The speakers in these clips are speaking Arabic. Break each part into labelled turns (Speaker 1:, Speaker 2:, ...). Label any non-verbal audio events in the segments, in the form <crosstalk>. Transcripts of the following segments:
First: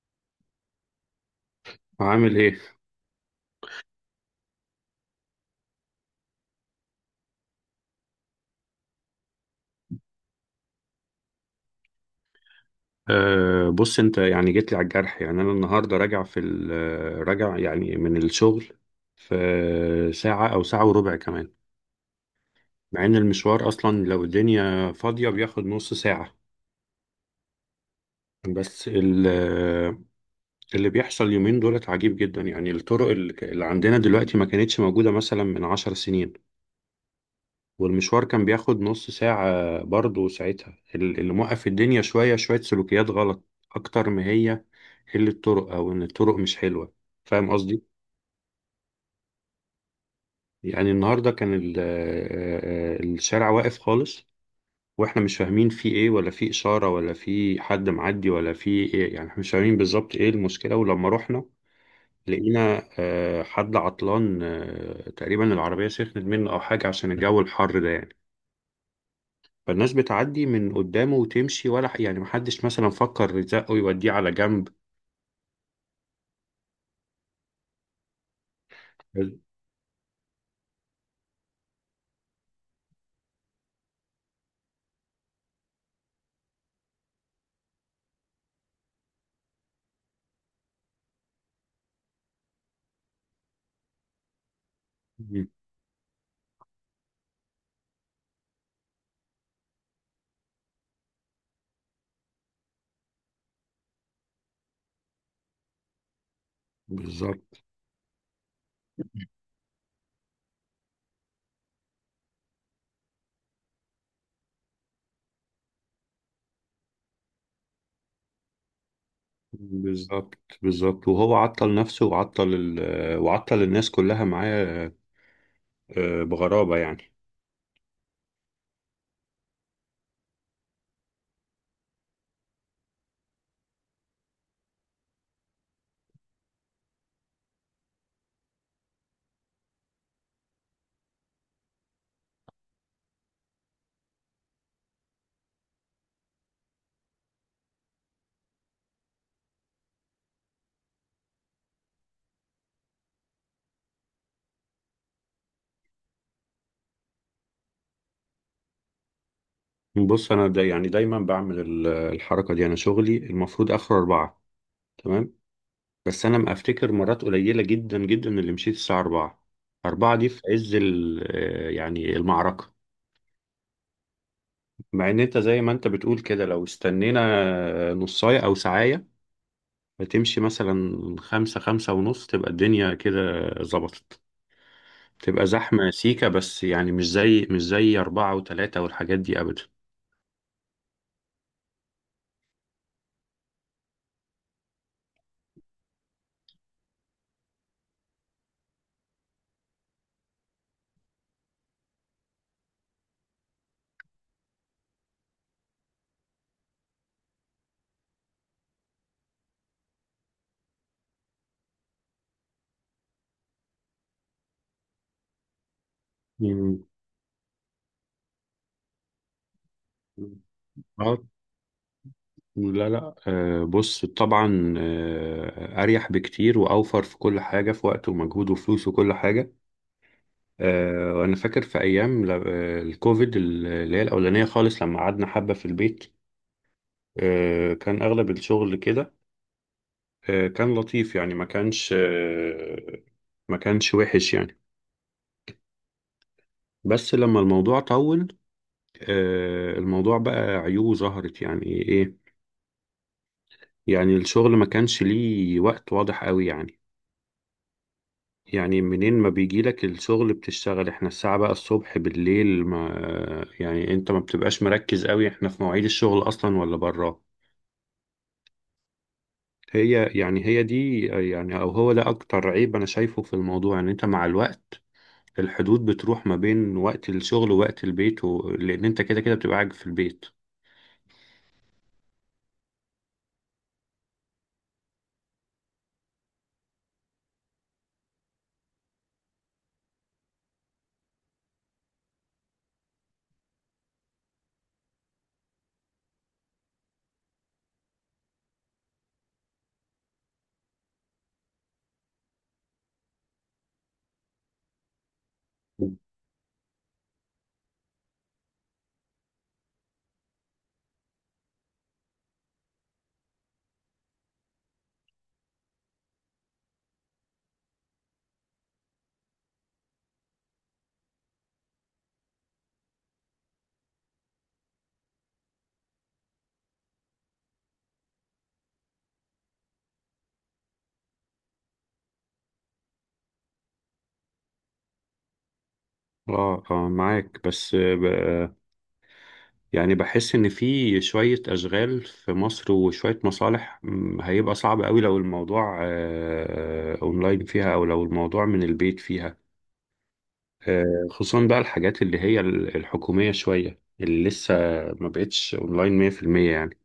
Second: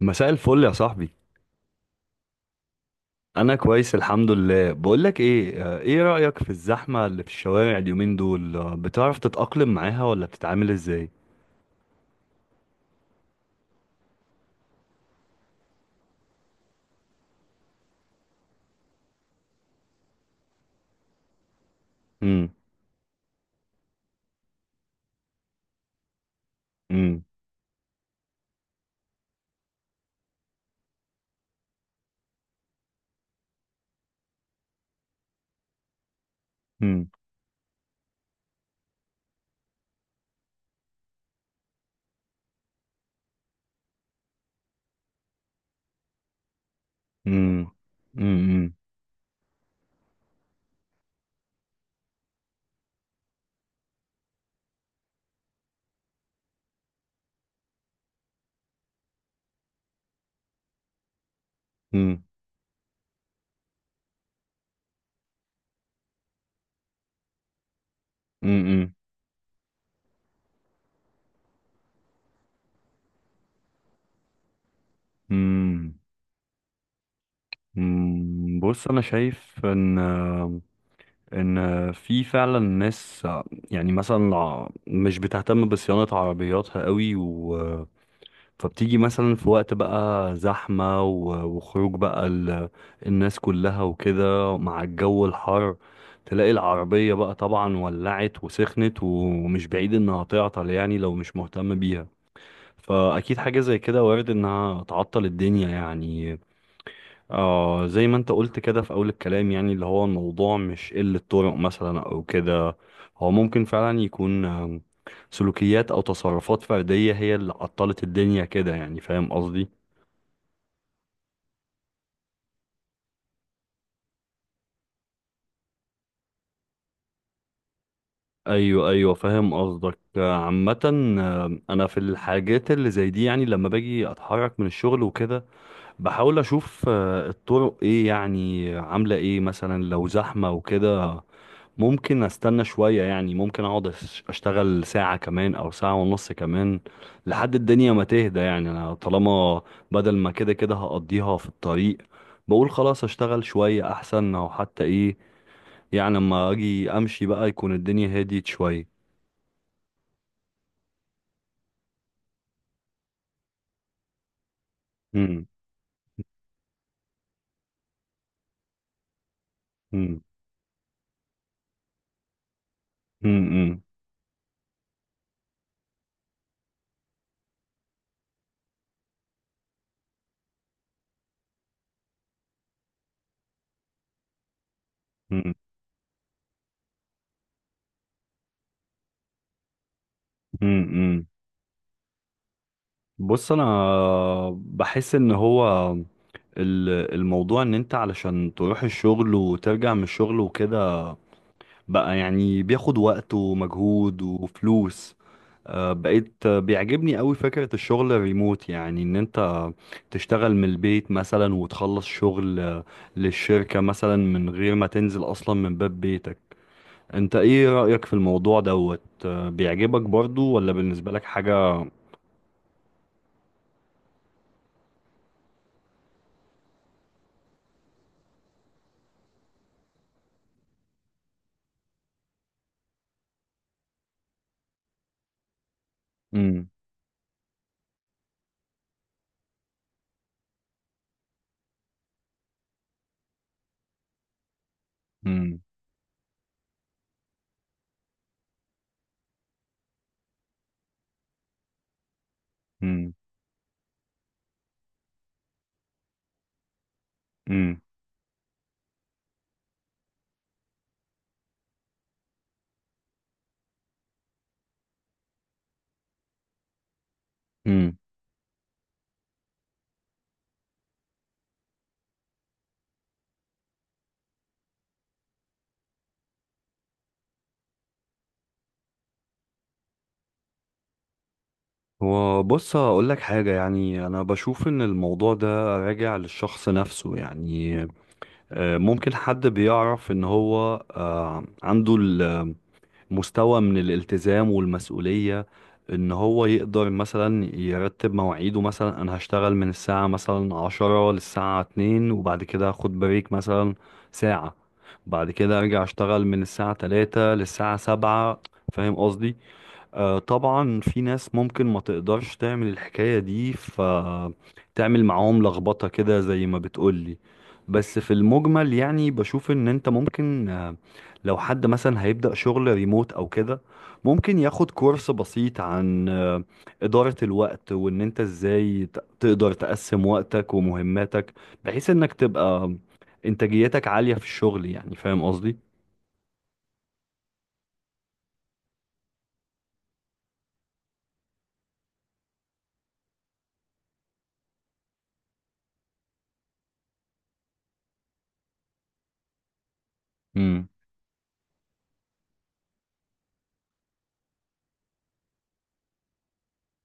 Speaker 1: مساء الفل يا صاحبي.
Speaker 2: عامل ايه؟
Speaker 1: انا كويس الحمد لله. بقولك ايه، ايه رأيك في الزحمة اللي في الشوارع اليومين دول، بتعرف تتأقلم معاها ولا بتتعامل ازاي؟
Speaker 2: بص انت يعني جيت لي على الجرح، يعني انا النهارده راجع راجع يعني من الشغل في ساعة او ساعة وربع كمان،
Speaker 1: امم.
Speaker 2: مع ان المشوار اصلا لو الدنيا فاضية بياخد نص ساعة.
Speaker 1: امم.
Speaker 2: بس اللي بيحصل اليومين دولت عجيب جدا، يعني الطرق اللي عندنا دلوقتي ما كانتش موجودة مثلا من 10 سنين،
Speaker 1: امم.
Speaker 2: والمشوار كان بياخد نص ساعة برضه ساعتها. اللي موقف الدنيا شوية شوية سلوكيات غلط أكتر ما هي قلة الطرق أو إن الطرق مش حلوة. فاهم
Speaker 1: امم.
Speaker 2: قصدي؟
Speaker 1: امم.
Speaker 2: يعني النهاردة كان الشارع واقف خالص وإحنا مش فاهمين فيه إيه، ولا فيه إشارة، ولا فيه حد معدي، ولا فيه إيه، يعني إحنا مش فاهمين بالظبط إيه المشكلة. ولما رحنا
Speaker 1: امم.
Speaker 2: لقينا حد عطلان، تقريبا العربية سخنت منه أو حاجة عشان الجو الحر ده يعني.
Speaker 1: امم.
Speaker 2: فالناس بتعدي من قدامه وتمشي، يعني محدش مثلا فكر يزقه يوديه على جنب.
Speaker 1: امم. أمم. بص انا شايف ان في فعلا ناس يعني مثلا مش بتهتم بصيانة عربياتها قوي. فبتيجي مثلا في وقت بقى زحمة وخروج بقى الناس كلها وكده مع الجو
Speaker 2: مم.
Speaker 1: الحر. تلاقي العربية بقى طبعا ولعت وسخنت ومش بعيد انها تعطل، يعني لو مش مهتم بيها. فأكيد حاجة زي كده وارد انها تعطل الدنيا يعني.
Speaker 2: بالظبط
Speaker 1: اه، زي ما انت قلت كده في اول الكلام، يعني اللي هو الموضوع مش قلة طرق مثلا او كده. هو ممكن فعلا يكون سلوكيات او تصرفات فردية هي اللي عطلت الدنيا كده، يعني فاهم قصدي؟
Speaker 2: بالظبط بالظبط، وهو عطل نفسه وعطل الناس كلها معاه، بغرابة يعني.
Speaker 1: ايوه، ايوه، فاهم قصدك. عامة، انا في الحاجات اللي زي دي، يعني لما باجي اتحرك من الشغل وكده بحاول اشوف الطرق ايه يعني عاملة ايه مثلا، لو زحمة وكده ممكن استنى شوية. يعني ممكن اقعد اشتغل ساعة كمان او ساعة ونص كمان لحد الدنيا ما تهدى. يعني انا طالما بدل ما كده كده هقضيها في الطريق، بقول خلاص اشتغل شوية احسن، او حتى ايه، يعني لما اجي امشي بقى يكون الدنيا هديت شوية.
Speaker 2: بص أنا دا يعني دايما بعمل الحركة دي. أنا شغلي المفروض آخر أربعة، تمام،
Speaker 1: مم.
Speaker 2: بس أنا ما أفتكر مرات قليلة جدا جدا اللي مشيت الساعة أربعة. أربعة
Speaker 1: مم.
Speaker 2: دي في عز يعني المعركة.
Speaker 1: مم. مم.
Speaker 2: مع ان انت زي ما انت بتقول كده، لو استنينا نصاية او ساعية هتمشي مثلا خمسة خمسة ونص تبقى الدنيا كده ظبطت، تبقى
Speaker 1: مم.
Speaker 2: زحمة سيكة بس، يعني مش زي أربعة وتلاتة والحاجات دي أبدا.
Speaker 1: مم. مم. بص انا بحس ان هو الموضوع ان انت علشان تروح الشغل وترجع من الشغل وكده بقى يعني بياخد وقت ومجهود وفلوس. بقيت بيعجبني قوي فكرة الشغل الريموت، يعني ان انت تشتغل من البيت مثلا وتخلص شغل للشركة مثلا من غير ما تنزل اصلا من باب بيتك.
Speaker 2: مم.
Speaker 1: انت ايه رأيك في الموضوع دوت، بيعجبك برضو ولا بالنسبة
Speaker 2: آه،
Speaker 1: لك حاجة؟
Speaker 2: لا لا، بص طبعا، أريح بكتير وأوفر في كل حاجة، في وقت ومجهود وفلوس وكل حاجة. وأنا فاكر في أيام الكوفيد اللي هي الأولانية خالص لما قعدنا حبة في البيت.
Speaker 1: مم.
Speaker 2: كان أغلب الشغل كده، كان لطيف يعني، ما كانش وحش يعني.
Speaker 1: مم.
Speaker 2: بس لما الموضوع طول، الموضوع بقى عيوبه ظهرت يعني إيه.
Speaker 1: مم.
Speaker 2: يعني الشغل ما كانش ليه وقت واضح قوي يعني،
Speaker 1: مم.
Speaker 2: يعني منين ما بيجي لك الشغل بتشتغل، احنا الساعة بقى الصبح بالليل ما يعني، انت ما بتبقاش مركز قوي احنا في مواعيد الشغل اصلا ولا براه.
Speaker 1: مم.
Speaker 2: هي يعني هي دي يعني، او هو ده اكتر عيب انا شايفه في الموضوع، ان انت مع الوقت الحدود بتروح ما بين وقت الشغل ووقت البيت، لان انت كده كده بتبقى قاعد في البيت.
Speaker 1: وبص هقول لك حاجة، يعني أنا بشوف إن الموضوع ده راجع للشخص نفسه. يعني ممكن حد بيعرف ان هو عنده المستوى من الالتزام والمسؤولية ان هو يقدر مثلا يرتب مواعيده. مثلا انا هشتغل من الساعة مثلا 10 للساعة 2، وبعد كده هاخد بريك مثلا ساعة، بعد كده ارجع اشتغل من الساعة 3 للساعة 7، فاهم قصدي؟ طبعا في ناس ممكن ما تقدرش تعمل الحكاية دي فتعمل معاهم لخبطة كده زي ما بتقولي. بس في المجمل يعني بشوف ان انت ممكن، لو حد مثلا هيبدأ شغل ريموت او كده ممكن ياخد كورس بسيط عن إدارة الوقت وان انت ازاي تقدر تقسم وقتك ومهماتك بحيث انك تبقى انتاجيتك عالية في الشغل، يعني فاهم قصدي؟
Speaker 2: اه اه معاك، بس يعني بحس ان في شوية اشغال في مصر وشوية مصالح، هيبقى صعب قوي لو الموضوع اونلاين فيها، او لو الموضوع من البيت فيها.
Speaker 1: امم.
Speaker 2: خصوصا بقى الحاجات اللي هي الحكومية شوية اللي لسه ما بقتش اونلاين 100% يعني.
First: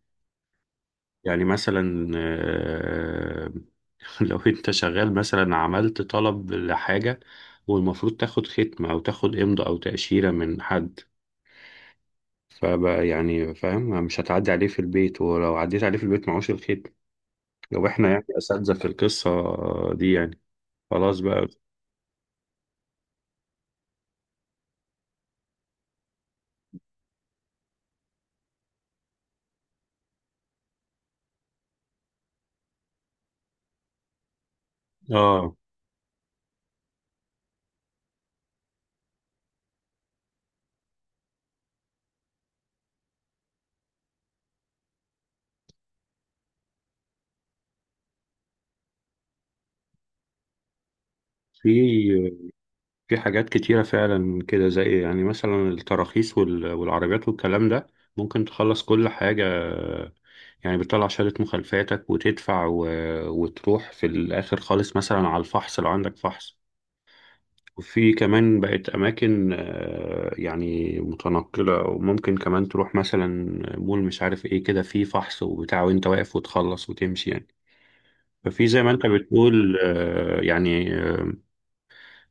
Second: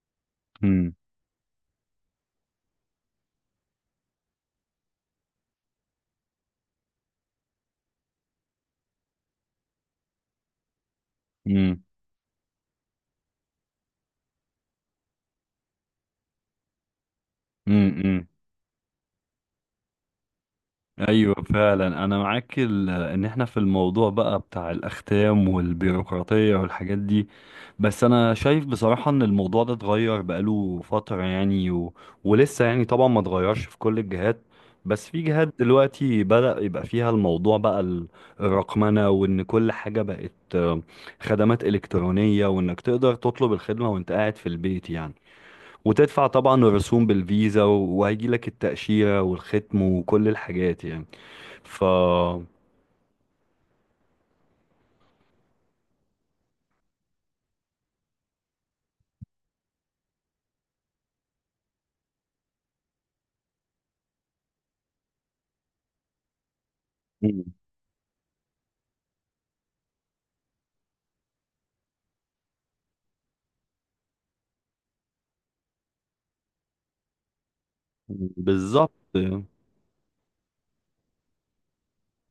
Speaker 1: امم.
Speaker 2: يعني مثلا <laughs> لو انت شغال مثلا عملت طلب لحاجة، والمفروض تاخد ختمة او تاخد امضاء او تأشيرة من حد، فبقى يعني فاهم مش هتعدي عليه في البيت، ولو عديت عليه في البيت معهوش الختم، لو احنا يعني
Speaker 1: امم.
Speaker 2: اساتذة في القصة دي يعني، خلاص
Speaker 1: ايوه
Speaker 2: بقى.
Speaker 1: فعلا انا معاك، ان احنا في الموضوع بقى بتاع الاختام والبيروقراطيه والحاجات دي. بس انا شايف بصراحه ان الموضوع ده اتغير بقاله فتره يعني، ولسه يعني طبعا ما اتغيرش في كل الجهات. بس في جهات
Speaker 2: اه،
Speaker 1: دلوقتي بدأ يبقى فيها الموضوع بقى الرقمنه، وان كل حاجه بقت خدمات الكترونيه، وانك تقدر تطلب الخدمه وانت قاعد في البيت يعني، وتدفع طبعا الرسوم بالفيزا وهيجي لك التأشيرة والختم وكل الحاجات يعني. ف
Speaker 2: في في حاجات كتيرة فعلا كده، زي يعني مثلا التراخيص والعربيات والكلام ده، ممكن تخلص كل حاجة. يعني بتطلع شهادة مخالفاتك وتدفع، وتروح في الآخر خالص مثلا على الفحص لو عندك فحص.
Speaker 1: مم.
Speaker 2: وفي كمان بقت أماكن يعني متنقلة، وممكن كمان تروح مثلا مول مش عارف إيه كده، فيه فحص وبتاع وأنت واقف وتخلص وتمشي يعني. ففي زي ما أنت
Speaker 1: بالظبط.
Speaker 2: بتقول يعني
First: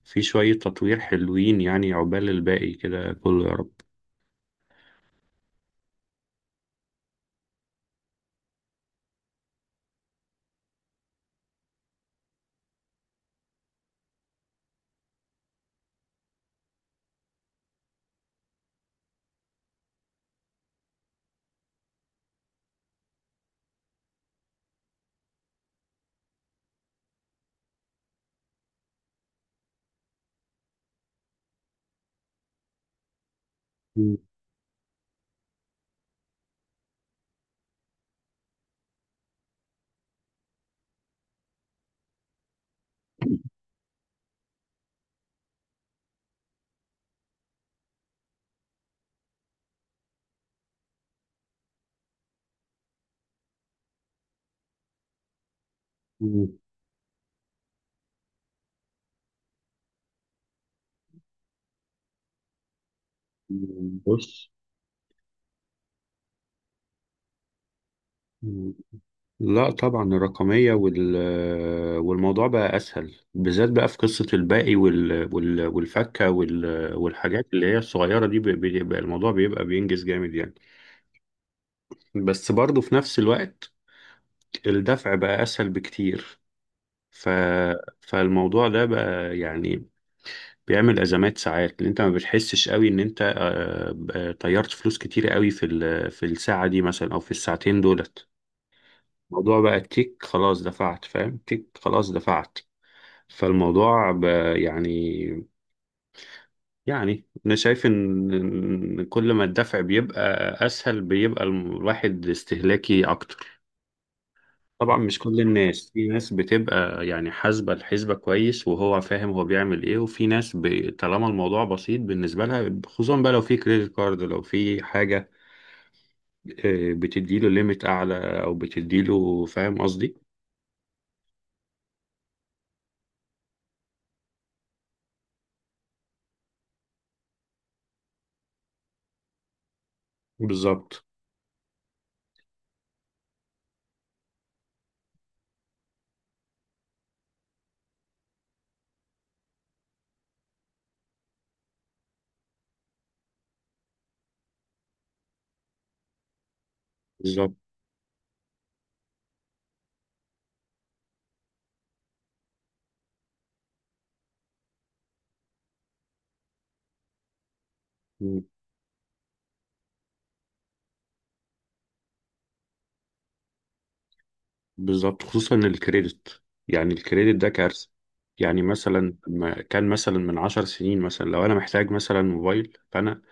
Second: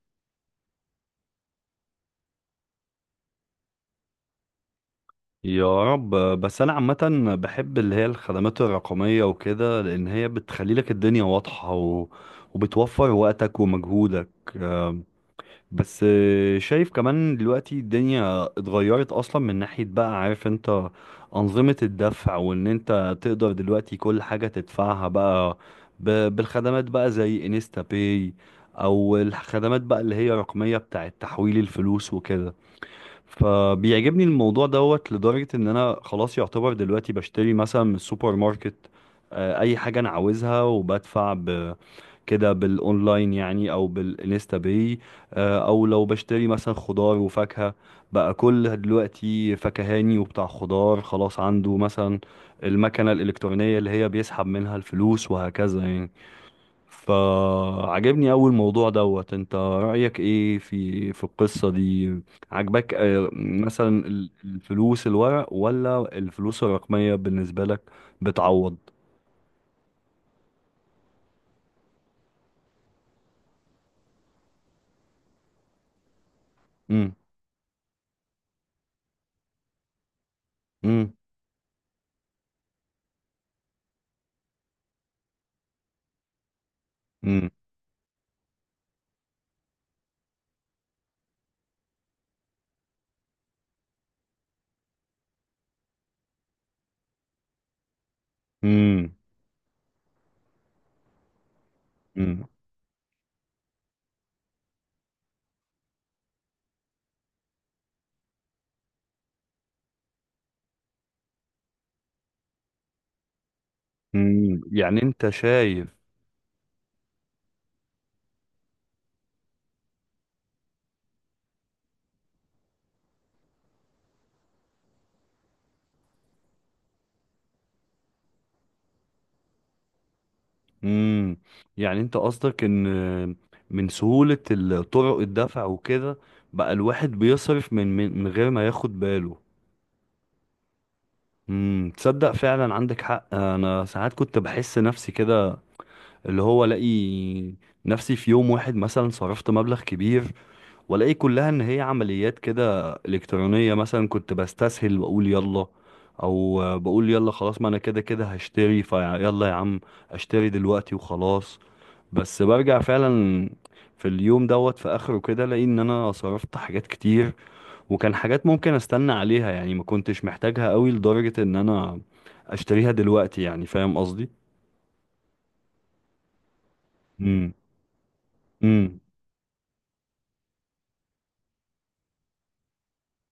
Speaker 2: في شوية تطوير حلوين يعني، عقبال الباقي كده كله يا رب.
Speaker 1: يا رب. بس انا عامة بحب اللي هي الخدمات الرقمية وكده، لان هي بتخلي لك الدنيا واضحة وبتوفر وقتك ومجهودك. بس شايف كمان دلوقتي الدنيا اتغيرت اصلا من ناحية بقى، عارف انت انظمة الدفع، وان انت تقدر دلوقتي كل حاجة تدفعها بقى بالخدمات بقى زي انستا باي، او الخدمات بقى اللي هي رقمية بتاعة تحويل الفلوس وكده. فبيعجبني الموضوع دوت لدرجة ان انا خلاص يعتبر دلوقتي بشتري مثلا من السوبر ماركت اي حاجة انا عاوزها، وبدفع كده بالاونلاين يعني او بالانستا باي. او لو بشتري مثلا خضار وفاكهة، بقى كل دلوقتي فكهاني وبتاع خضار خلاص عنده مثلا المكنة الإلكترونية اللي هي بيسحب منها الفلوس، وهكذا يعني. فعجبني أوي الموضوع دوت، انت رأيك ايه في القصة دي؟ عجبك مثلا
Speaker 2: بص،
Speaker 1: الفلوس الورق ولا الفلوس الرقمية بالنسبة لك بتعوض؟
Speaker 2: لا طبعا الرقمية، والموضوع بقى أسهل، بالذات بقى في قصة الباقي والفكة
Speaker 1: امم.
Speaker 2: والحاجات اللي هي الصغيرة دي، بيبقى الموضوع بيبقى بينجز جامد يعني. بس برضه في نفس الوقت الدفع بقى أسهل بكتير. ف
Speaker 1: امم.
Speaker 2: فالموضوع ده بقى يعني بيعمل أزمات ساعات، اللي أنت ما بتحسش قوي إن أنت طيرت فلوس كتير قوي في في الساعة دي مثلا، أو في الساعتين دولت.
Speaker 1: امم.
Speaker 2: الموضوع بقى تيك خلاص دفعت، فاهم، تيك خلاص دفعت. فالموضوع يعني انا شايف إن كل ما الدفع بيبقى اسهل بيبقى الواحد استهلاكي اكتر.
Speaker 1: مم.
Speaker 2: طبعا
Speaker 1: يعني
Speaker 2: مش
Speaker 1: انت
Speaker 2: كل
Speaker 1: شايف.
Speaker 2: الناس، في ناس بتبقى يعني حاسبة الحسبة كويس وهو فاهم هو بيعمل ايه، وفي ناس طالما الموضوع بسيط بالنسبة لها، خصوصا بقى لو في كريدت كارد، لو في حاجة بتديله ليميت اعلى او بتديله، فاهم قصدي.
Speaker 1: مم. يعني انت قصدك ان من سهولة طرق الدفع وكده بقى الواحد بيصرف من غير ما ياخد باله.
Speaker 2: بالظبط
Speaker 1: مم. تصدق فعلا عندك حق. انا ساعات كنت بحس نفسي كده، اللي هو الاقي نفسي في يوم واحد مثلا صرفت مبلغ كبير، والاقي كلها ان هي عمليات كده الكترونيه. مثلا كنت بستسهل واقول يلا، او بقول يلا
Speaker 2: بالظبط
Speaker 1: خلاص ما انا كده كده هشتري فيلا يا عم، اشتري دلوقتي وخلاص. بس برجع فعلا في اليوم دوت في اخره كده الاقي ان انا صرفت حاجات كتير، وكان حاجات ممكن استنى عليها، يعني ما كنتش محتاجها قوي لدرجه ان انا اشتريها دلوقتي، يعني فاهم قصدي؟
Speaker 2: بالظبط، خصوصا الكريدت. يعني الكريدت ده
Speaker 1: امم.
Speaker 2: كارثة، يعني
Speaker 1: امم.
Speaker 2: مثلا ما كان مثلا من 10 سنين، مثلا لو انا محتاج مثلا موبايل، فانا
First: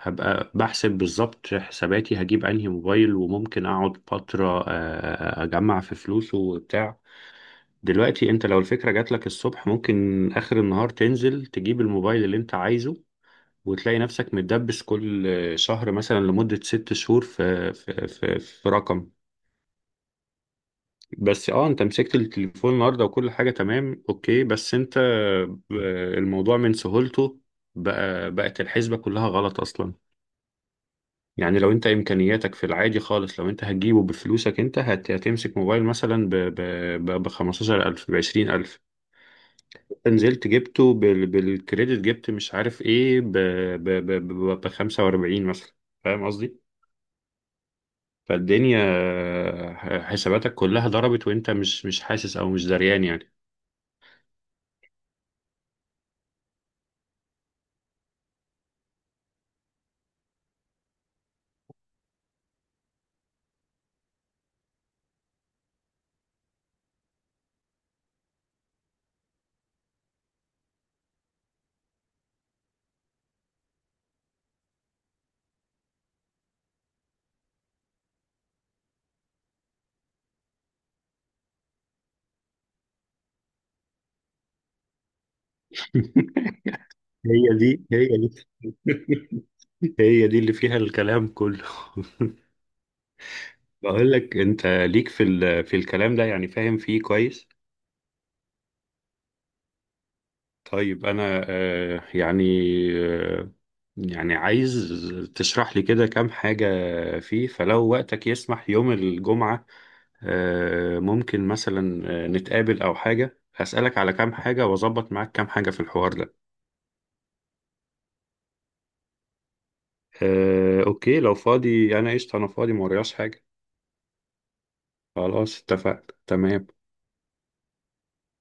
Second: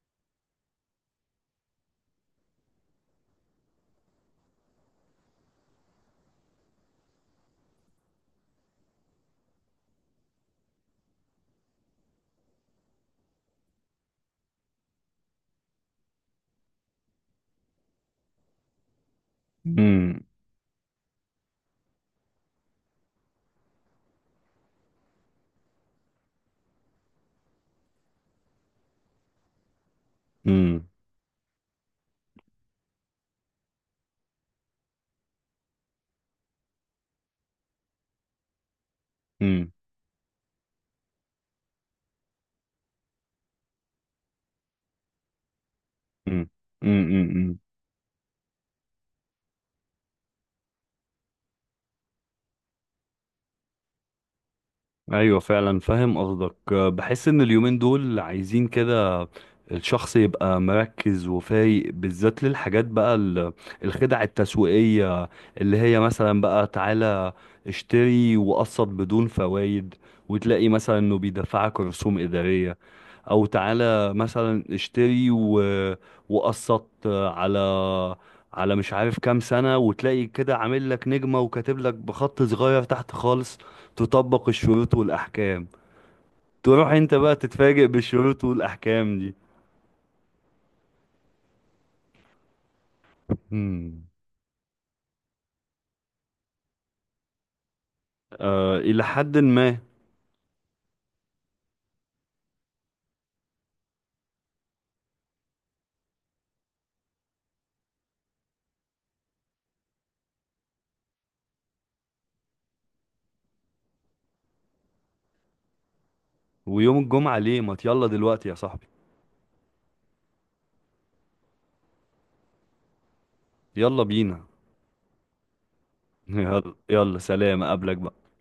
Speaker 2: هبقى بحسب بالظبط حساباتي هجيب انهي موبايل، وممكن اقعد فترة اجمع في فلوسه وبتاع. دلوقتي انت لو الفكرة جاتلك الصبح ممكن اخر النهار تنزل تجيب الموبايل اللي انت عايزه، وتلاقي نفسك متدبس كل شهر مثلا لمدة 6 شهور في رقم.
Speaker 1: امم.
Speaker 2: بس اه انت مسكت التليفون النهارده وكل حاجه تمام اوكي، بس انت الموضوع من سهولته بقى، بقت الحسبه كلها غلط اصلا.
Speaker 1: امم.
Speaker 2: يعني لو انت امكانياتك في العادي خالص، لو انت هتجيبه بفلوسك انت هتمسك موبايل مثلا ب 15000، ب 20000،
Speaker 1: امم.
Speaker 2: نزلت جبته بالكريدت جبت مش عارف ايه، ب ب ب 45 مثلا، فاهم قصدي.
Speaker 1: امم.
Speaker 2: فالدنيا حساباتك كلها ضربت، وانت مش حاسس او مش دريان يعني.
Speaker 1: ايوه فعلا فاهم قصدك. بحس ان اليومين دول عايزين كده الشخص يبقى مركز وفايق، بالذات للحاجات بقى الخدع التسويقية، اللي هي مثلا بقى تعالى اشتري وقسط بدون فوائد، وتلاقي مثلا انه بيدفعك رسوم إدارية، او تعالى مثلا اشتري وقسط على مش عارف كام سنة، وتلاقي كده عامل لك نجمة وكاتب لك بخط صغير تحت خالص تطبق الشروط والأحكام.
Speaker 2: <laughs>
Speaker 1: تروح أنت بقى
Speaker 2: هي دي
Speaker 1: تتفاجئ
Speaker 2: هي دي،
Speaker 1: بالشروط والأحكام دي.
Speaker 2: <laughs> هي دي اللي فيها الكلام كله. <laughs>
Speaker 1: امم.
Speaker 2: بقول لك انت ليك في في الكلام ده، يعني فاهم فيه كويس.
Speaker 1: آه، إلى حد ما.
Speaker 2: طيب انا آه، يعني عايز تشرح لي كده كام حاجة فيه، فلو وقتك يسمح يوم الجمعة ممكن مثلا نتقابل او حاجة، هسألك على كام حاجة واظبط معاك كام حاجة في الحوار ده.
Speaker 1: ويوم الجمعة ليه؟ ما يلا دلوقتي يا صاحبي.
Speaker 2: اوكي لو فاضي انا قشطة، انا فاضي ما ورياش حاجة.
Speaker 1: يلا بينا.
Speaker 2: خلاص اتفقنا
Speaker 1: <laughs>
Speaker 2: تمام.
Speaker 1: يلا يلا سلام أقابلك بقى.